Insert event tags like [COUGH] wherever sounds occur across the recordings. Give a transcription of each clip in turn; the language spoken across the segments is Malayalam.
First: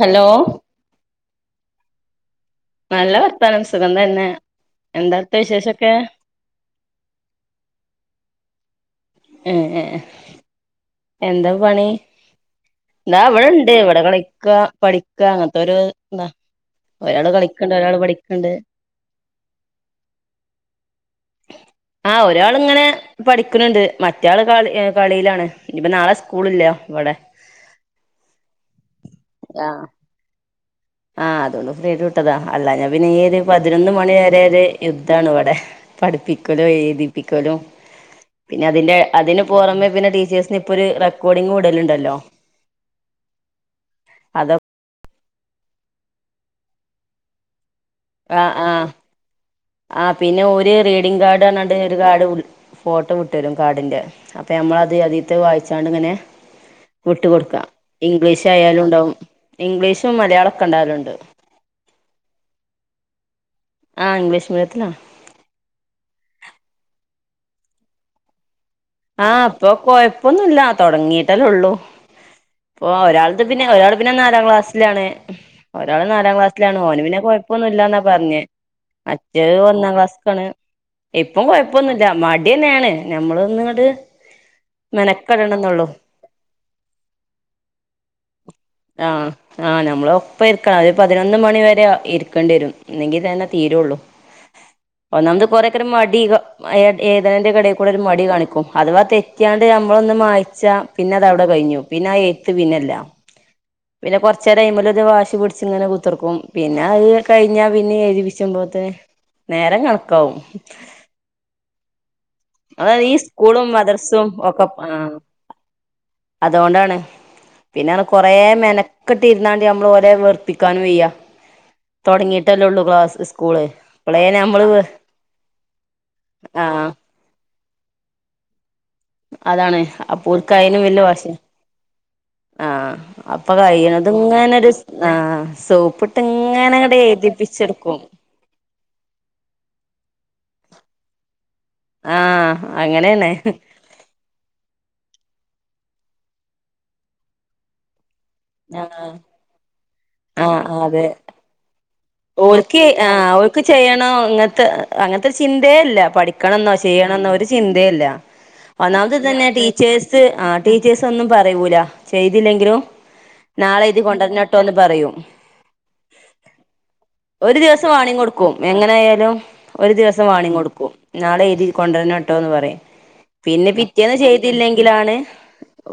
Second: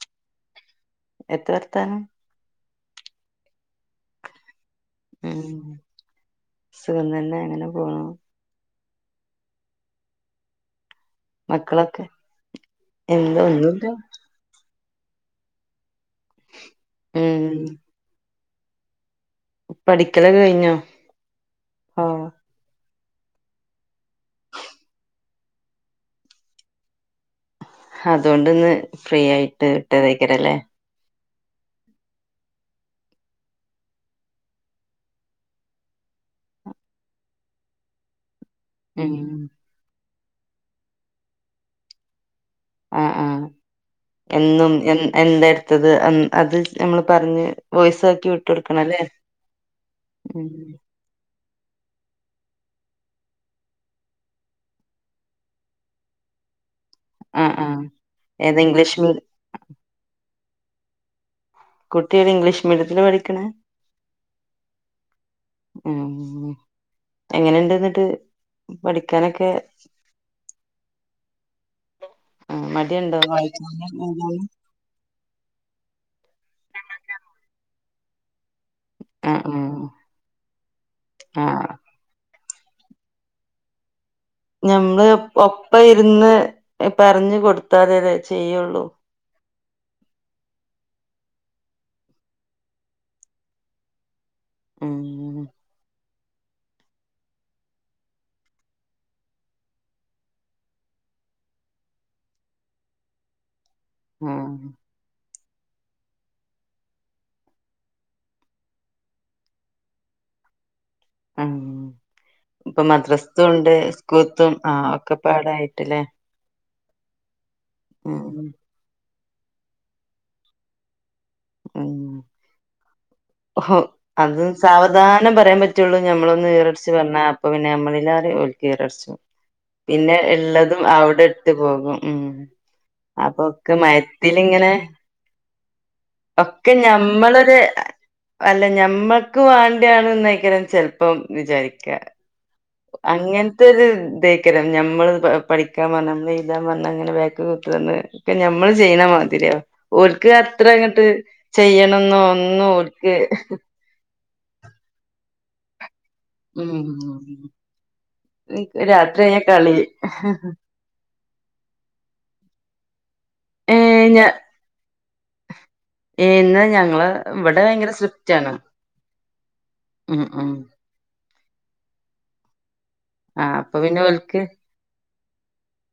ഹലോ എത്താ വർത്താനം? നല്ല വർത്താനം സുഖം തന്നെ എന്താ അവിടുത്തെ ഉം വിശേഷൊക്കെ സുഖം തന്നെ അങ്ങനെ പോണു ഏഹ് ഏഹ് എന്താ പണി? മക്കളൊക്കെ താ എന്താ വടെണ്ട് ഒന്നുല്ല വടെ കളിക്കാ പഠി ക്ക് അങ്ങൻത്തൊര് ദ ഒരാള് ഉം കളിക്ക്ണ്ട് ഒരാള് പഠിക്ക്ണ്ട് പഠിക്കലൊക്കെ കഴിഞ്ഞോ? ഓ ആഹ് ഒരാള്ങ്ങനെ പഠിക്ക്ണ്ണ്ട് മറ്റേ ആള് കളി കളിലാണ് ഇഞ്പ്പ നാളെ സ്കൂളില്ല വടെ അതോണ്ട്ന്ന് ഫ്രീ ആയിട്ട് വിട്ടതേക്കാരല്ലേ ആഹ് അതോണ്ട് ഫ്രീയായിട്ട് വിട്ടതാ അല്ലാഞ്ഞ പിന്നെ ഈ ഒര് പതിനൊന്ന് മണി വരെ ഒര് യുദ്ധണ് വടെ പഠിപ്പിക്കലും, എഴുതിപ്പിക്കലും പിന്നെ അതിന്റെ ഉം അതിന് പൊറമെ പിന്നെ ടീച്ചേഴ്സിന് ഇപ്പൊര് റെക്കോർഡിങ് വിടല്ണ്ടല്ലോ ആഹ് ആഹ് എന്നും എൻ എന്താ എട്ത്തത് അത് നമ്മള് പർഞ്ഞ് വോയിസ്‌ ആഹ് ആഹ് ആഹ് പിന്നെ ഉം ഓര് റീഡിംഗ് കാർഡ് അർഞാണ്ട് ഒര് കാർഡ് വ്ൾ ഫോട്ടം വിട്ടേരും കാർഡിന്റെ അപ്പ ഞമ്മളത് അതീത്തെ വായിച്ചാണ്ട് ങ്ങനെ വിട്ട് ആഹ് കൊട്ക്കാ ആഹ് ഏതാ ഇംഗ്ലീഷ് മീ ഇംഗ്ലീഷായാലുണ്ടാവും ഇംഗ്ലീഷും മലയാളൊക്കെണ്ടാവല്ണ്ട് കുട്ടി അയ്ന് ഇംഗ്ലീഷ് മീഡിയത്തിലാ പഠിക്ക്ണ് ആഹ് ഇംഗ്ലീഷ്മീഡിയത്തിലാ ഉം എങ്ങനെണ്ട്ന്ന്ട്ട് ആഹ് പ്പ കൊയ പ്പൊന്നുല്ല തൊടങ്ങീട്ടല്ലൊള്ളൂ ആ, പ്പൊ മടിയുണ്ടോ ഒരാൾത് പിന്നെ വായിക്കാന് ഒരാള് പിന്നെ നാലാം എഴുതാന് ക്ലാസ് ലാണ് ഒരാള് നാലാം ക്ലാസ്സിലാണ് ഓന് പിന്നെ കൊഴപ്പൊന്നുല്ലന്നാപർഞ്ഞെ ആഹ് മറ്റേത് ആഹ് ഒന്നാം ക്ലാസ്ക്കാണ് ഇപ്പം ആഹ് കൊഴ്പ്പൊന്നു ല്ല മട്യെന്നേണ് ഞമ്മളൊന്ന് ഇങ്ങട്ട് ഞമ്മള് ഒപ്പ ഇര്ന്ന് എ പർഞ്ഞ് കൊട്ത്താലെ ലെ ചെയ്യൊള്ളു ആഹ് ആഹ് ഞമ്മള് ഒപ്പര്ക്കണം അല്ലങ്കി പതിനൊന്ന് മണി വരെ അ ഇര്ക്കണ്ട്യേരും ഇന്നെങ്കിതന്നെ തീരൊള്ളു ഉം ഒന്നാമത് പ്പോ കൊറെക്കാരം മടീ ഗ മഴേ ഏത്ണേന്റെകെടേകൂടരു മടി കാണിക്കും അഥവാ തെറ്റിയാണ്ട് നമ്മളൊന്ന് മായിച്ചാ പിന്നെ അതവ്ടെ കഴിഞ്ഞു പിന്നെ ആ എഴുത്ത് പിന്നെല്ല പിന്നെ ഉം കൊറച്ചേരയ്മല് ഒര് വാഷി പിടിച്ച് ഇങ്ങനെ കു ത്തർക്കും പിന്നെ അത് കഴിഞ്ഞാ പിന്നെ എഴുതിപ്പിച്ച്പോത്തിന് നേരം കണക്കാവും ആഹ് ഇപ്പൊ അതായത് ഈ മദ്രസ്ത്തും സ്കൂളും ഉണ്ട് മദ്രസും സ്കൂൾത്തതും ആ ഒക്കപ്പാടായിട്ട്ല്ലേ അതോണ്ടാണ് പിന്നൺ ഉം കൊറേ മെന കെട്ടി ഇര്ന്നാണ്ട് നമ്മള് ഒരെ വെറുപ്പിക്കാനും വെയ്യ ഉം സ്കൂള് ഓഹൊ ഇപ്പളേ അത് നമ്മള് സാവധാനം പറയാൻ പറ്റുള്ളൂ ഞമ്മളൊന്ന് ഈറച്ച് ആഹ് പറഞ്ഞാ അപ്പൊ പിന്നെ നമ്മളില്ലാതെ ഓൽക്കി ഈറ പുടിച്ചും അതാണ് പിന്നെ അപ്പോൽക്കയിനും ഇള്ളതും വല്യ അവടെ വാശിയ ഇട്ട് പോകും ഉം ആഹ് അപ്പൊ ഒക്കെ കഴിയണതും ഇങ്ങനൊരു മയത്തിലിങ്ങനെ ആഹ് സോപ്പ്ട്ട് ഒക്കെ ഞമ്മളൊര് അല്ല ഞമ്മക്ക് വേണ്ടിയാണന്നായിക്കരം ചെലപ്പം വിജാരിക്ക്യ ആഹ് അഹ് അങ്ങൻത്തെരു തെ ക്കാരം നമ്മള് പ പഠിക്കാൻ പറഞ്ഞ നമ്മൾ എഴുതാൻ പറഞ്ഞ അങ്ങനെ ബേക്ക് കുത്ത്ട്നത് ഇപ്പ ഞമ്മള് ചെയ്യണ ആഹ് മാതിരിയ ഓൽക്ക് അത്ര ആഹ് അതെ അങ്ങട്ട് ചെയ്യണംന്നോ ഒന്ന് ഓൽക്ക് ആഹ് ഓൽക്ക് ചെയ്യണോ അങ്ങനത്തെ അങ്ങൻത്തെ ചിന്തേ ഇല്ല പഠിച്ച് ക്കണന്നോ ഉം ചെയ്യണന്നോ ഒരു ചിന്തയില്ല ഇൻക്ക് ഒന്നാമത് രാത്രി കഴിഞ്ഞ ഇതന്നെ കളി ടീച്ചേഴ്സ് ആ ടീച്ചേഴസ് ഒന്നും പറയൂല ചെയ്തില്ലെങ്കിലും ഏ നാളെ എഴുതി കൊണ്ടര്നട്ടോന്ന് പറയും എന്ന ഞങ്ങള് ഒരു ഇവിടെ ദിവസം ഭയങ്കര വാണിങ്ങ് സ്ട്രിക്റ്റ് ആണ് കൊട്ക്കും എങ്ങനെ ആയാലും ഒരു ഉം ദിവസം ഉം വാണിങ്ങ് കൊട്ക്കും നാളെ എഴുതി കൊണ്ടര്നട്ടോന്ന് പറയും ആ പിന്നെ അപ്പൊ പിറ്റേന്ന് ഓൽക്ക് ചെയ്തില്ല ങ്കിലാണ്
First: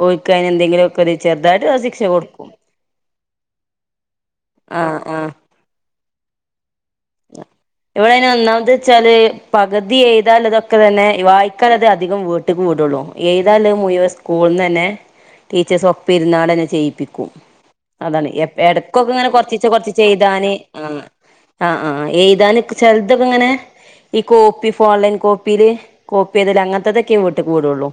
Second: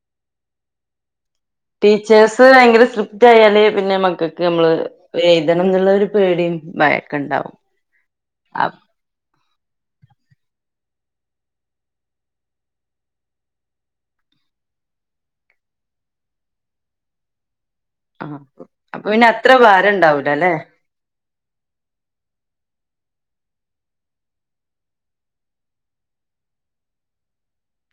ഒൽക്ക് അതിന് എന്തേങ്കിലൊക്കൊര് ചെർതാ ടീച്ചേഴ്സ് ഭയങ്കര സ്ക്രിപ്റ്റായാല് പിന്നെ മക്കൾക്ക് നമ്മള് ആഹ് വേ എഴുതണം എന്നുള്ളൊരു പേടിയും ഭയ ഇവടെ ഐന് ഒന്നാമത് ചെ ച്ചാല് പകുതി എഴുതാനുള്ളതൊക്കെ തന്നെ വായിക്കാൽ അത് അധികം വീട്ട്ക്ക് വിടൊള്ളു എഴ്താനുള്ളത് മുയുവൻ സ് സ്കൂൾന്ന് തന്നെ ടീച്ചേഴ്സ് ഒപ്പ ഇര്ന്നാണ്ടന്നെ ചെയ്യിപ്പിക്കും ആ അതാണ് എപ്പ അപ്പൊ എടക്കൊക്കെ പിന്നെ ഇങ്ങനെ അത്ര കൊറച്ചിച്ചെ ഭാരം കൊറച്ച് ഉണ്ടാവൂല അല്ലെ ചെയ്താന് ആ ആ ആ എയ്താന്ക്കെ ചെൽതൊക്കെ എങ്ങനെ ഈ കോപ്പി ഫോർലൈൻ കോപ്പിയില് കോപ്പി അതില് അങ്ങനത്തെതൊക്കെ വീട്ട്ക്ക്‌ വിടുള്ളൂ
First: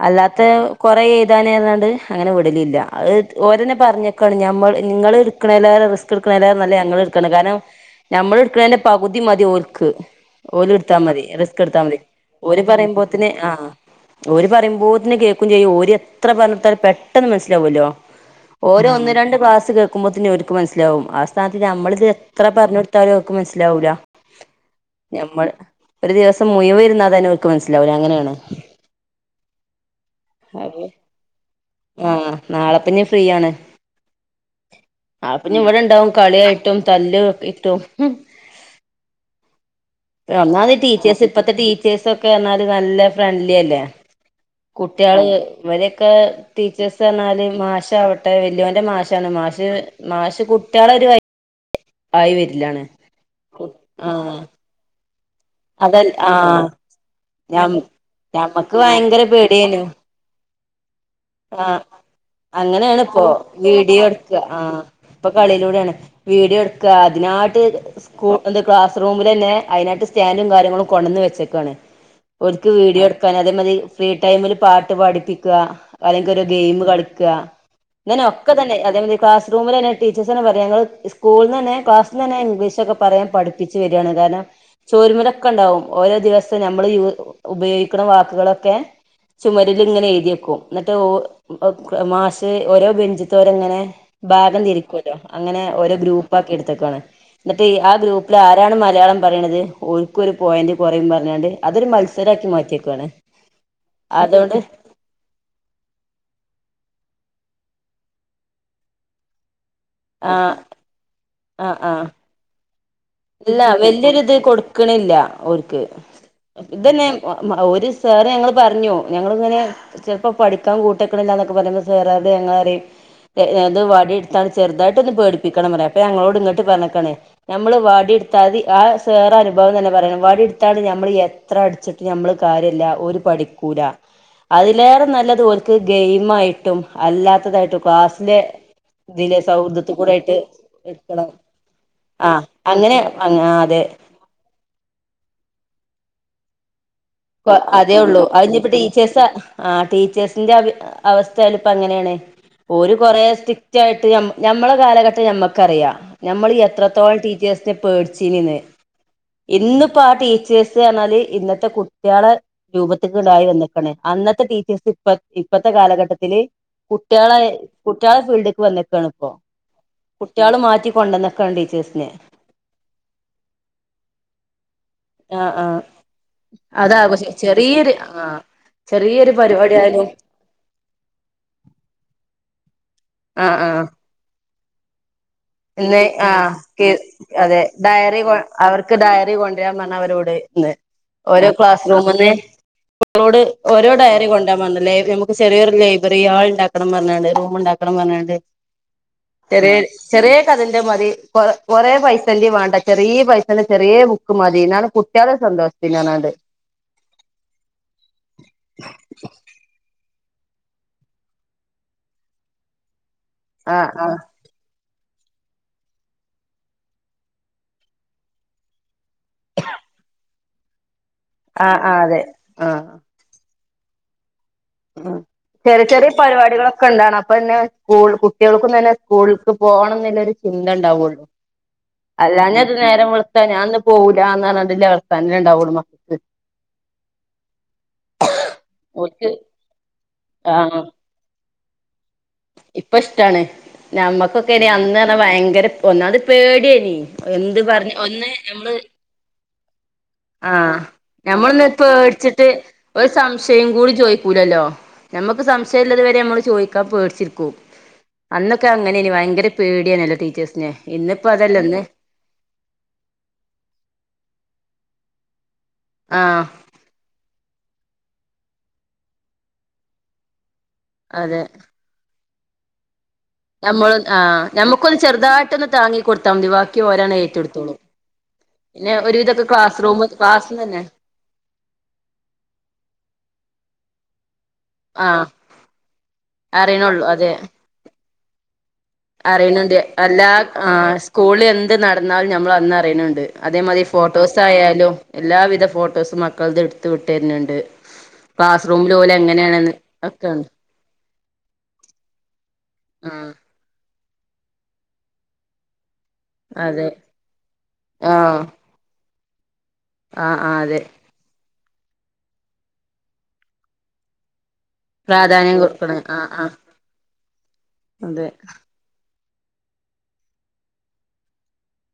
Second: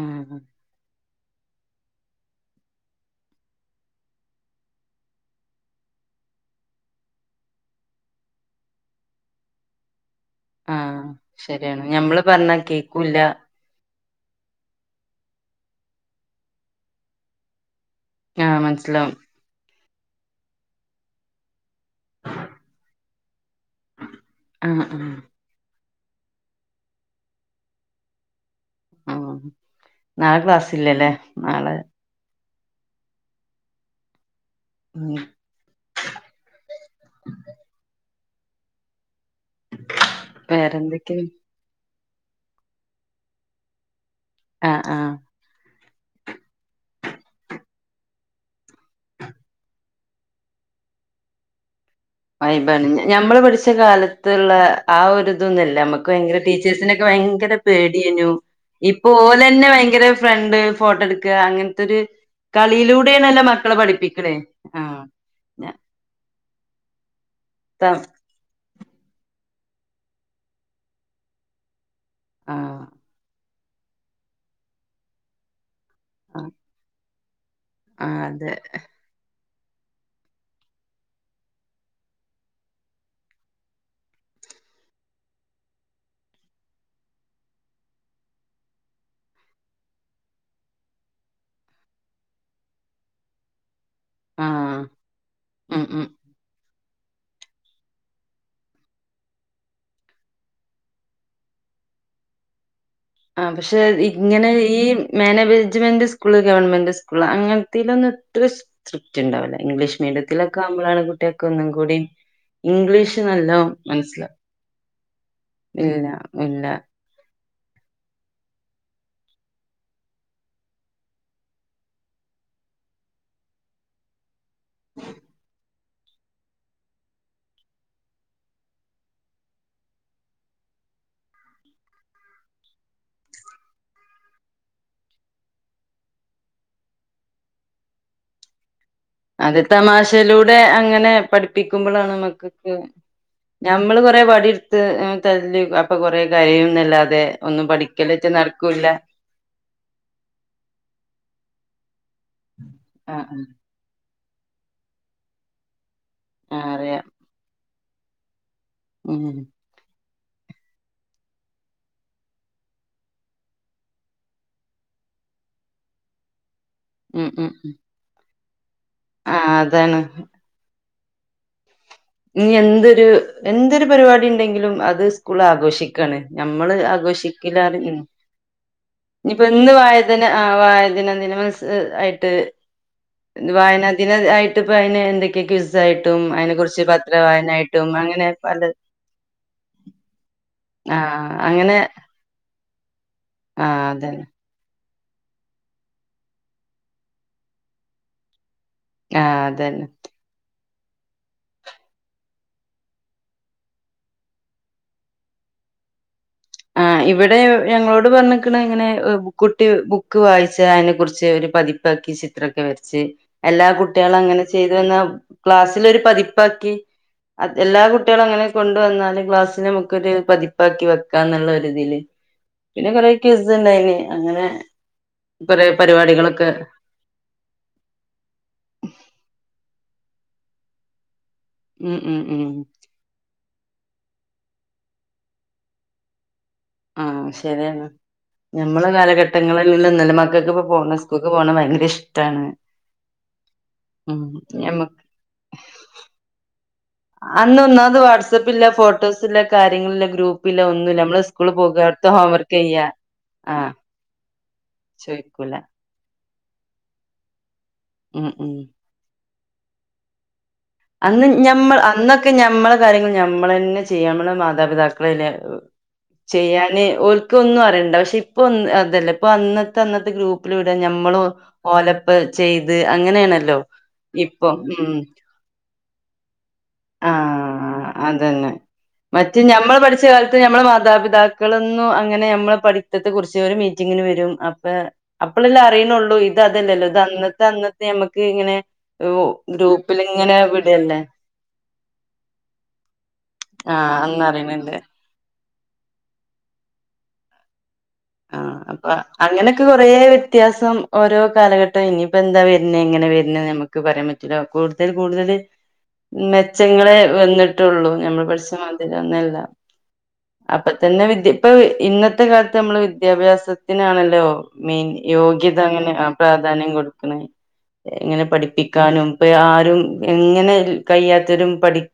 ഉം അല്ലാത്ത കൊറേ താന് താണ്ട് അങ്ങനെ വിടലില്ല അത് ഓരന്നെ പറഞ്ഞക്കാണ് ഞമ്മള് നിങ്ങള്ട് ക്കണ എല്ലാരും റിസ്ക്ക്‌ എടുക്കണ എല്ലാം നല്ല ഞങ്ങളെട് ക്കണ് കാരണം ഞമ്മൾ എടുക്കണേന്റെ പകുതി മതി ഓര്ക്ക് ഓല് ആഹ് എടുത്താമതി റിസ്ക് എടുത്താ ശരിയാണ് മതി ഞമ്മള് പറഞ്ഞാ ഓര് കേക്കൂല്ല പറയുമ്പോത്തിന് ആ ഓര് പറയുമ്പോത്തന്നെ കേൾക്കും ചെയ്യും ഓര് എത്ര പറഞ്ഞൊടുത്താലും പെട്ടെന്ന് മനസ്സിലാവുല്ലോ ആഹ് ഓര് മനസ്സിലാവും ഒന്ന് രണ്ട് ക്ലാസ് കേൾക്കുമ്പോത്തന്നെ ഓര്ക്ക് മനസ്സിലാവും ആ സ്ഥാനത്ത് നമ്മളിത് എത്ര പറഞ്ഞു കൊടു ത്താലും ഓക്ക് മനസ്സിലാവൂല ആഹ് ആഹ് ഞമ്മള് ഒരു ദിവസം മുയുവൻ ഇരുന്നതന്നെ ഓൽക്ക് മനസ്സിലാവില്ല അങ്ങനെയാണ് ആ നാളെ അപ്പൊ ക്ലാസ്സില്ലല്ലേ നാളെ ആഹ് നാളെപ്പിന്നെ ഫ്രീ ആണ് മം പിന്നെ ഇവിടെ ഇണ്ടാവും കളിയായിട്ടും തല്ല് ഇട്ടും ഒന്നാത് വേറെന്തൊക്കെ ടീച്ചേഴസ് ഇപ്പത്തെ ടീച്ചേഴ്സൊക്കെ എന്നാല് നല്ല ഫ്രണ്ട്ലി അല്ലേ ആഹ് ആഹ് കുട്ടിയള് ഇവരൊക്കെ ടീച്ചേഴസ് പറഞ്ഞാല് മാഷ് ആവട്ടെ വല്യോന്റെ മാഷാണ് മാഷ് മാഷ് കുട്ടികളെ ഒരു വ വയിബാണ് ഞമ്മള് പഠിച്ച ആഹ് കാലത്തുള്ള ആ ഒരുത് ഇന്നില്ല നമ്മുക്ക് അതല്ല ഭയങ്കര ആഹ് ടീച്ചേഴ്സിനെ ഭയങ്കര ഞ പേടിയനു ഞമ്മക്ക് ഇപ്പ ഭയങ്കര ഓല്ന്നെ പേടിയേനു ഭയങ്കര ഫ്രണ്ട് ഫോട്ടോ എടു ക്കുക ആഹ് അങ്ങനത്തെൊരു അങ്ങനെയാണ് ഇപ്പോ കളിയിലൂടെയണല്ല മക്കളെ വീഡിയോ എടുക്ക പഠിപ്പിക്കണേ ആഹ് ആ ഇപ്പൊ കളിയിലൂടെയാണ് വീട്യൊ എടുക്കുക അതിനായിട്ട് ത കൂ എന്തുവാ ക്ലാസ് റൂമിലന്നെ അതിനാട്ട് സ്റ്റാൻഡും കാര്യങ്ങളും കൊണ്ടുവന്ന് വെച്ചേക്കാണ് ഓര്ക്ക് ആഹ് വീഡിയോ എടുക്കാൻ അതേ മതി ഫ്രീ ടൈമിൽ പാട്ട് പഠിപ്പിക്കുക അല്ലെങ്കിൽ ഒരു ആഹ് ഗെയിമ് കളി ക്ക ആഹ് ഇങ്ങനെ ഒക്കെ അതെ തന്നെ അതേമാതിരി ക്ലാസ്റൂമില് തന്നെ ടീച്ചേഴസന്നെ പറയുന്നത് സ്കൂളിൽ നിന്നന്നെ ക്ലാസിൽനിന്നന്നെ ഇംഗ്ലീഷൊക്കെ പറയാൻ പഠപ്പിച്ച് വരിയാണ് കാരണം ചോരുമ്മേലൊക്കെ ഉണ്ടാവും ഓരോ ദിവസത്തെ നമ്മൾ യൂ ഉപയോഗിക്കുന്ന വാക്കുകളൊക്കെ ചുമരിലിങ്ങനെ എഴുതിവെക്കും എന്നിട്ട് ഓ മാസ ഓരോ ബെഞ്ചിത്തോരങ്ങനെ ഭാഗം ആഹ് തിരിക്കുവല്ലോ അങ്ങനെ ഉം ഓരോ ഉം ഗ്രൂപ്പ് ആക്കി എടുത്തേക്കാണ് എന്നിട്ട് ആ ഗ്രൂപ്പിൽ ആരാണ് മലയാളം പറയണത് ഓരുക്ക്‌ ഒരു പോയിന്റ് കുറയും പറഞ്ഞോണ്ട് അതൊരു മത്സരാക്കി മാറ്റിയേക്കുവാണ് ആ പക്ഷെ ഇങ്ങനെ ഈ മാനേജ്മെന്റ് സ്കൂള് ഗവൺമെന്റ് സ്കൂള് അങ്ങനത്തിലൊന്നും ഇത്ര സ്ക്രിക്റ്റ് ഉണ്ടാവില്ല ഇംഗ്ലീഷ് ആ മീഡിയത്തിലൊക്കെ ആവുമ്പോഴാണ് കുട്ടിയൊക്കൊന്നും ആ കൂടി ആ ഇംഗ്ലീഷ് ഇല്ല നല്ലോം വല്യ മനസ്സിലാ രീതിയിൽ കൊടുക്കണില്ല ഓര്ക്ക് ഇല്ല ഇല്ല. ഇതന്നെ ഒരു സാറ് ഞങ്ങള് പറഞ്ഞൂ ഞങ്ങളിങ്ങനെ ചിലപ്പോ പഠിക്കാൻ കൂട്ടക്കണില്ലന്നൊക്കെ പറയ്മ്പൊ സാറ് അതെ ഇങ്ങള് പറയും അത് വടി താണ് ചെറുതായിട്ട് ഒന്ന് പേടിപ്പിക്കണം ന്ന് പറയും അപ്പ ഞങ്ങളോട് ഇങ്ങോട്ട് പറഞ്ഞേക്കാണേ നമ്മള് വാ വടി എടുത്താൽ മതി ആ സാറ് അനുഭവം തന്നെ പറയണം വടി എടുത്താണ്ട് നമ്മള് എത്ര അടിച്ചിട്ട് നമ്മള് കാര്യമില്ല ഒരു പടി ക്കൂല അതിലേറെ നല്ലത് ഓൽക്ക് ഗെയിം ആയിട്ടും അല്ലാത്തതായിട്ടും ക്ലാസ്സിലെ ഇതിലെ അത് സൗഹൃദത്തിൽ കൂടെ ആയിട്ട് തമാശയിലൂടെ അങ്ങനെ എടുക്കണം പഠിപ്പിക്കുമ്പോളാണ് ആഹ് നമ്മുക്ക് അങ്ങനെ അതെ ഞമ്മള് കൊറെ വടി എടുത്ത് തല്ലി അപ്പൊ കൊറേ കരയുംന്നല്ലാതെ ഇപ്പോ ഒന്നും അതേ ഉള്ളൂ പഠിക്കലേറ്റെ അതിഞ്ഞീപ്പോ നടക്കൂല്ല. ടീച്ചേഴ്‌സ് ആഹ് ടീച്ചേഴ്സിന്റെ അവ അവസ്ഥ ചെലപ്പ അങ്ങനെയാണേ ഓരു ആ കൊറെ സ്റ്റി ക്റ്റായിട്ട് ഞമ്മളെ കാലഘട്ടം ഞമ്മക്കറിയാം ഞമ്മള് ആ ആ ഈ അറിയാം. എത്രത്തോളം ടീച്ചേഴ്സ് സ്നെ പേടിച്ചീനിന്ന് ഉം ഇന്നിപ്പോ ആ ടീച്ചേഴ്സ് പറഞ്ഞാല് ഇന്നത്തെ കുട് ട്ടികളെ രൂപത്തികൂടായി വന്നേക്കണ് അന്നത്തെ ടീച്ചേഴ്സ് ഇപ്പ ഇപ്പത്തെ കാലഘട്ടത്തില് കുട്ടികളെ കുട്ടികളെ ഫീൽഡേക്ക് വന്നേക്കാണ് ആഹ് അതാണ് കുട്ട്യോള് മാറ്റിക്കൊണ്ടന്നേക്കണ് ടീച്ചേഴ്സിനെ ഇനി എന്തൊരു എന്തൊരു പരിപാടി ഉണ്ടെങ്കിലും അത് സ്കൂൾ ആഹ് ആഹ് ആഘോഷി ക്കണ്. ഞമ്മള് അതാഘോഷം ആഘോഷിക്കില്ലാത് ചെറിയൊരു ആ ചെറിയൊരു ഇനിയിപ്പോ ഇന്ന് പരിപാടി ആയാലും വായതന ആ വായദനദിന മത്സ ആയിട്ട് ഇന്ന് വായനാ ദിന ആയിട്ട്പ്പ അതിന് എന്തൊക് പിന്നെ ആഹ് അതെ വായനായിട്ടും ഡയറി അങ്ങനെ കൊ പല അവർക്ക് ഡയറി കൊണ്ടരാൻ പറഞ്ഞ് അവരോട് ന്ന് ആഹ് ഓരോ അങ്ങനെ ക്ലാസ് റൂമിന്ന് ഓരോട് ആഹ് ഓരോ അതന്നെ ഡയറി കൊണ് ണ്ടാ പറഞ്ഞ് [UNINTELLIGIBLE] നമുക്ക് ചെറിയൊരു ലൈബ്രറി ഹാൾ ഉണ്ടാക്കണം പറഞ്ഞോണ്ട് റൂം ഉണ്ടാക്കണം പറഞ്ഞോണ്ട് ആഹ് ചെറിയോരു അതന്നെ ചെറിയ കഥേന്റെ മതി കൊറ കൊറെ പൈസേന്റെയും വാണ്ട ചെറിയ പൈസന്റെ ചെറിയ ബു ക്ക് മതി എന്നാണ് കുട്ടികളുടെ സന്തോഷത്തിനാണത് ആഹ് ഇവിടെ ഞങ്ങളോട് പറഞ്ഞിക്കണ് ഇങ്ങനെ കുട്ടി ബുക്ക് വായിച്ച അയ്നെ കുറിച്ച് ഒരു പതിപ് പ്പാക്കി ചിത്രൊക്കെ വരച്ച് എല്ലാ ആ ആ കുട്ടികളും അങ്ങനെ ചെയ്ത് വന്നാ ക്ലാസ്സിലൊരു പതിപ്പാക്കി എല്ലാ കുട്ടികളും അങ്ങനെ കൊണ്ടുവന്നാല് ക്ലാസ്സി നമുക്ക് ഒരു പതിപ്പാക്കി വക്കാംന്നുള്ള ഒരു ആ ആ ഇതില് അതെ പിന്നെ ആ കൊറെ ക്വിസ്ണ്ടായിന് അങ്ങനെ ആഹ് കൊറേ ചെറിയ ചെറിയ പരിപാടികളൊക്കെ പരിപാടികളൊ ക്കെ ഇണ്ടാണ് അപ്പൊ തന്നെ ക്കെണ്ടാവണം അപ്പോപ്പിന്നെ സ്കൂൾ കുട്ടികൾക്കും തന്നെ സ്കൂൾക്ക് പോണം എന്നൊള്ളൊരു ചിന്തണ്ടാവൊള്ളു ഉം ഉം ഉം അല്ലാഞ്ഞാട്ട നേരം വെള്ത്താ ഞാന്ന് പോവൂല്ല എന്നുപറഞ്ഞിട്ടുള്ള വർത്താനേ ഇണ്ടാവൊള്ളൂ മക്കക്ക് ആഹ് ശരിയാണ് ഞമ്മളെ ഓൽക്ക് കാലഘട്ടങ്ങളിൽള്ള ഒന്നൂല മക്കൾക്ക് ഇപ്പ ആഹ് പോണ സ് കൂക്ക് പോണ ഭയങ്കര ഇഷ് ഇപ്പൊ ഇഷ്ടാണ് ഉം ഞമ്മക്കൊക്കെനി ഞമ്മ അന്ന് പറഞ്ഞാ ഭയങ്കര ഒന്നാമത് പേടിയേനി എന്ത് പറഞ്ഞ് അന്നൊന്നാമത് ഒന്ന് വാട്സപ്പില്ല നമ്മള് ഫോട്ടോസില്ല കാര്യങ്ങളില്ല ഗ്രൂപ്പില്ല ആഹ് ഒന്നുല്ല നമ്മള് സ്കൂള് ഞമ്മളൊന്ന് പോക അവിടുത്തെ പേടിച്ചിട്ട് ഹോംവർക്ക് ചെയ്യാ ഒരു സംശയം ആഹ് കൂടി ചോയി ക്കൂലല്ലോ ഞമ്മക്ക് ചോയിക്കൂല സംശയള്ളത് വരെ നമ്മൾ ചോദിക്കാ പേടിച്ചിരിക്കും ഉം ഉം അന്നൊക്കെ അങ് ങ്ങനേനി ഭയങ്കര പേടിയാണല്ലോ ടീച്ചേഴ്സിനെ അന്ന് ഇന്നിപ്പോ അതല്ല ഞമ്മൾ ഇന്ന് അന്നൊക്കെ ഞമ്മളെ കാര്യങ്ങൾ ഞമ്മൾ തന്നെ ചെയ്യാ ഞമ്മളെ മാതാപിതാക്കളെല്ലേ ആഹ് ചെയ്യാന് ഓര്ക്ക ഒന്നും അറിയണ്ട പക്ഷെ ഇപ്പൊ അതല്ല ഇപ്പൊ അന്നത്തെ അന്നത്തെ ഗ്രൂപ്പ് പ്പിലൂടെ ഞമ്മള് അതെ ഓലപ്പ ചെയ്ത് അങ്ങനെയാണല് ഞമ്മൾ ആ ഞമ്മുക്കൊന്ന് ചെറുതായിട്ടൊന്ന് താങ്ങിക്കൊടുത്താ മതി ബാക് ആഹ് അതന്നെ പിന്നെ മറ്റേ ഒരുവിധൊക്കെ ഞമ്മൾ ക്ലാസ് റൂം പഠിച്ച കാലത്ത് ക്ലാസ് ഞമ്മളെ തന്നെ മാതാപിതാക് ക്കളൊന്നും അങ്ങനെ ഞമ്മളെ പഠിത്തത്തെ കുറിച്ച് ഓര് മീറ്റിങ്ങിന് വരും അ പ്പ ആഹ് അപ്പളെല്ലാം അറിയണുള്ളൂ ഇത് അതല്ലല്ലോ ഇത് അറിയണുള്ളൂ അതെ അന്നത്തെ അന്നത്തെ ഞമ്മക്ക് ഇങ്ങനെ ഗ്രൂ അറിയണുണ്ട് എല്ലാ ഗ്രൂപ്പിലിങ്ങനെ വിടിയല്ലേ സ്കൂളിൽ എന്ത് നടന്നാലും ഞമ്മള് അന്ന് അറിയണണ്ട് അതേമാതിരി ആഹ് ഫോട്ടോസ് അന്നറിയണണ്ട് ആയാലും എല്ലാവിധ ഫോട്ടോസും മക്കൾതെട്ത്ത് വിട്ടെര്ന്ണ്ട് ആഹ് ക്ലാസ്സ്‌റൂം അങ്ങനൊക്കെ കൊറേ വ്യത്യാസം ഓരോ കാലഘട്ടം ഇനിയിപ്പെന്താ വെര്നേ എങ്ങനേ ആ വെര്നേ ന്ന്ഞമ്മക്ക് ക്ക് പറയാൻ പറ്റൂല്ല കൂടുതൽ കൂടുതല് അതെ മെച്ചങ്ങളെ വന്നിട്ടുള്ളൂ ആ ഞമ്മള് പഠിച്ച മാതിര്യൊന്നല്ല ആ ആ അപ്പൊ അതെ തന്നെ വിദ്യ പ്പൊ ഇന്നത്തെ കാലത്ത് നമ്മള് വിദ്യാഭ്യാസത്തിനാണല്ലോ മെയിൻ യോഗ്യത അങ്ങനെ ആ പ്രാധാന്യം കൊട്ക്ക്ണത്. ങ്ങനെ അതെ പഠിപ്പിക് ക്കാനും ഇപ്പ ആരും എങ്ങനെ കയ്യാത്തവരും പഠിക്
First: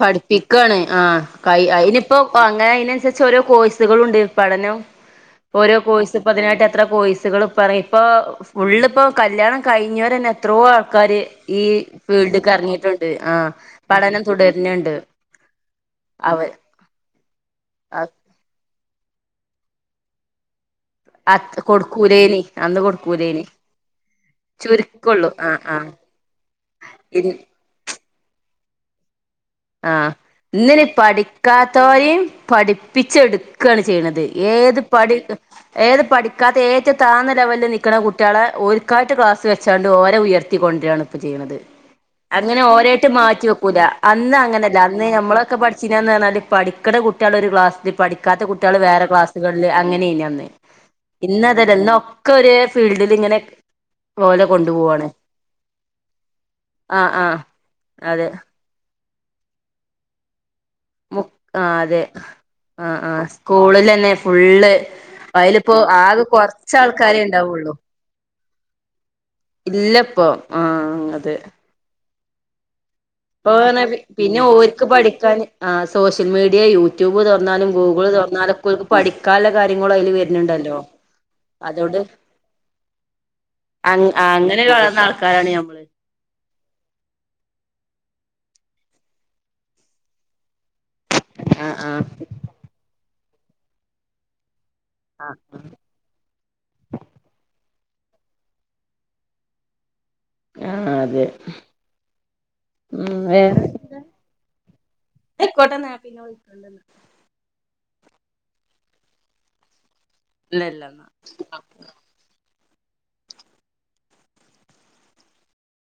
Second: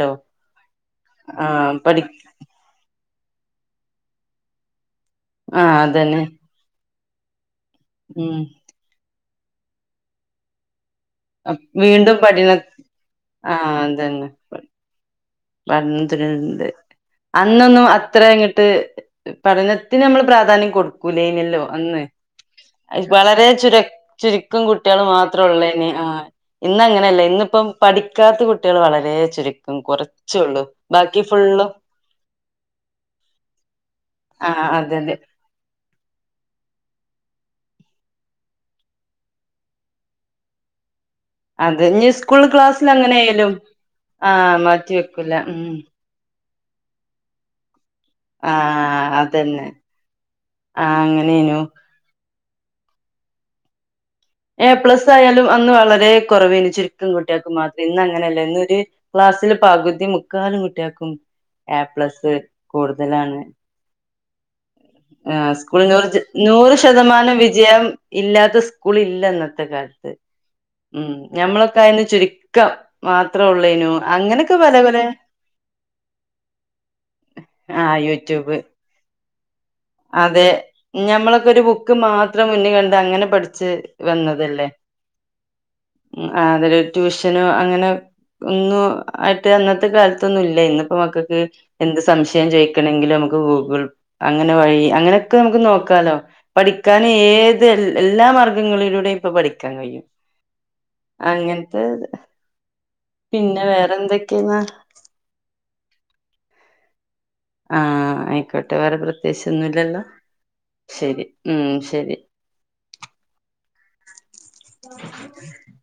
പഠിപ്പിക്കാണ് ആ കൈ ആഹ് പഠി അയിനിപ്പോ ഓ അങ്ങനെ അയ്നൻസര്ച്ചോരോ കോഴ്സുകളുണ്ട്, പഠനം ഓരോ ആഹ് കോഴ്‌സ് അതന്നെ ഇപ്പതിനായിട്ടെത്ര കോഴസ്കള്പ്പെർങ്ങി ഇപ്പോ ഉം ഫുള്ളിപ്പൊ കല്യാണം കഴിഞ്ഞോരന്നെ എത്രോ ആൾക്കാര് ഈ വീണ്ടും പഠന ഫീൽഡ്ക്കർങ്ങിയിട്ടുണ്ട്, ആഹ് പഠനം തുടര്ന്ണ്ട് പഠനം തുടരുന്നുണ്ട്. അന്നൊന്നും അത്രങ്ങട്ട് പഠനത്തിനമ്മൾ പ്രാധാന്യം കൊടു കുലേന്യല്ലോ അന്ന്, കൊടുക്കൂലേനി അന്ന് അയ് കൊടുക്കൂലേനി വളരെ ചുരു ചുരുക്കം കുട്ടികൾ മാ ചുരുക്കൊള്ളു ആ ത്രൊള്ളേനി. ആഹ് ഇന്നങ്ങനെയല്ല, ആ ഇന്നിപ്പം പഠിക്കാത്ത കുട്ടികൾ വളരെ ചുരുക്കും കൊറ ഇന്നിനി പഠിക്കാത്തോര്യും പഠിപ്പിച്ചെടുക്കാണ് ചെയ്യ്ണത്. ആ ഏത് അതെ അതെ പഠി ഏത് പഠിക്കാത്ത ഏറ്റവും താന്ന ലെവലില് നിക്ക്ണ കുട്ട്യാളെ ഓൽക്കായിട്ട് ക്ലാസ്സ് വെച്ചാണ്ട് ഓരെ ഉയർ ർത്തി കൊണ്ട്രാണ് ഇപ്പൊ ചെയ്യ്ണത്. അത് ഇനി സ്കൂൾ അങ്ങനെ ക്ലാസ്സിൽ ഓരായിട്ട് അങ്ങനെ മാറ്റി ആയാലും വെക്കൂല, ആ അന്ന ങ്ങനല്ല. മാറ്റി അന്ന് വെക്കൂല നമ്മളൊക്കെ ഉം പഠിച്ചീന്യന്ന് ർഞ്ഞാല് പഠിക്ക്ണ കുട്ട്യാളൊരു ക്ലാസില്, പഠിക്കാത്ത ആ കുട്ട്യാള് വേറെ അതന്നെ ക്ലാസ്സുകൾല്, അങ്ങനേന്യന്ന്. ആ അങ്ങനെനു ഇന്നതല്ല. ഇന്നൊക് ക്കൊരേ ഫീൽഡ്ല്ങ്ങനെ ഏ പ്ലസ് ആയാലും അന്ന് വളരെ കുറവേനി. ചുരുക്കും ആഹ് ആഹ് കുട്ടികക്ക് മാത്രേനി. അതെ ഇന്നങ്ങനെല്ല ഇന്നൊര് ക്ലാസ്സില് പകുതി മുക്കാലും കുട്ട്യാ മുക് ആഹ് അതെ ആ ആ കൂടുതലാണ് സ്കൂള്ലെന്നെ ഫുള്ള് ആഹ് അയിലിപ്പോ സ്കൂള് ആകെ [UNINTELLIGIBLE] കൊറച്ച് നൂറ് ആൾക്കാരെ ശതമാനം ഉണ്ടാവുള്ളൂ വിജയം ഇല്ലാത്ത സ്കൂളില്ലെന്ന ത്തെ കാലത്ത്. ഇല്ലപ്പൊ ആ ഉം അതെ ഞമ്മളൊക്കായന്ന് ചുര് പ്പോ പർഞ്ഞായിരി പിന്നെ പല ഓൽക്ക് പല പഠിക്കാന് ആഹ് സോഷ്യൽ മീഡിയ യൂട്യൂബ് തൊർന്നാലും ആ ഗൂഗിള് തൊർ യൂട്യൂബ് ന്നാലൊക്കോൽക്ക് പഠിക്കാല്ല കാര്യങ്ങളു അയ്ല് അതെ വെര്ന്ണ്ടല്ലോ, ഞമ്മളൊക്കെ ഒരു ബുക്ക് അതോണ്ട് മാത്രം മുന്നിൽ കണ്ട് അങ്ങനെ പഠിച്ച് അങ് വന്നതല്ലേ അങ്ങനൊരു വളർന്ന ആൾക്കാരാണ് ഞമ്മള് ഉം ആഹ് അതരു ടൂഷ്യനു അങ്ങനെ ഒന്നു ആയിട്ട് അന്നത്തെ കാലത്തൊന്നുല്ല. ഇന്ന്പ്പ മക്കക്ക് ആ ആ എന്ത് സംശയം ചോയിക്കണെങ്കിലും ഞമ്മക്ക് ഗൂഗിൾ, അങ്ങനെ വഴി അങ്ങനൊക്കെ ഞമ്മക്ക് നോക് ക്കാലോ. പഠിക്കാനേത് എല്ലാ മാർഗങ്ങളിലൂടെയും, പ്പൊ പഠിക്കാൻ കഴിയും ആ അതെ അങ്ങൻത്തത് ഉം പിന്നെ വേറെന്തൊക്കേ ന്നാ ഐക്കോട്ടെന്നാ ഞാൻ പിന്നെവിളിക്കണ്ട്ന്നാല് ആഹ് ആയിക്കോട്ടെ, വേറെ പ്രത്യേകിച്ചൊന്നുല്ലല്ലോ, ഇല്ലല്ല എന്നാ ശരി ഉം ശരി [UNINTELLIGIBLE]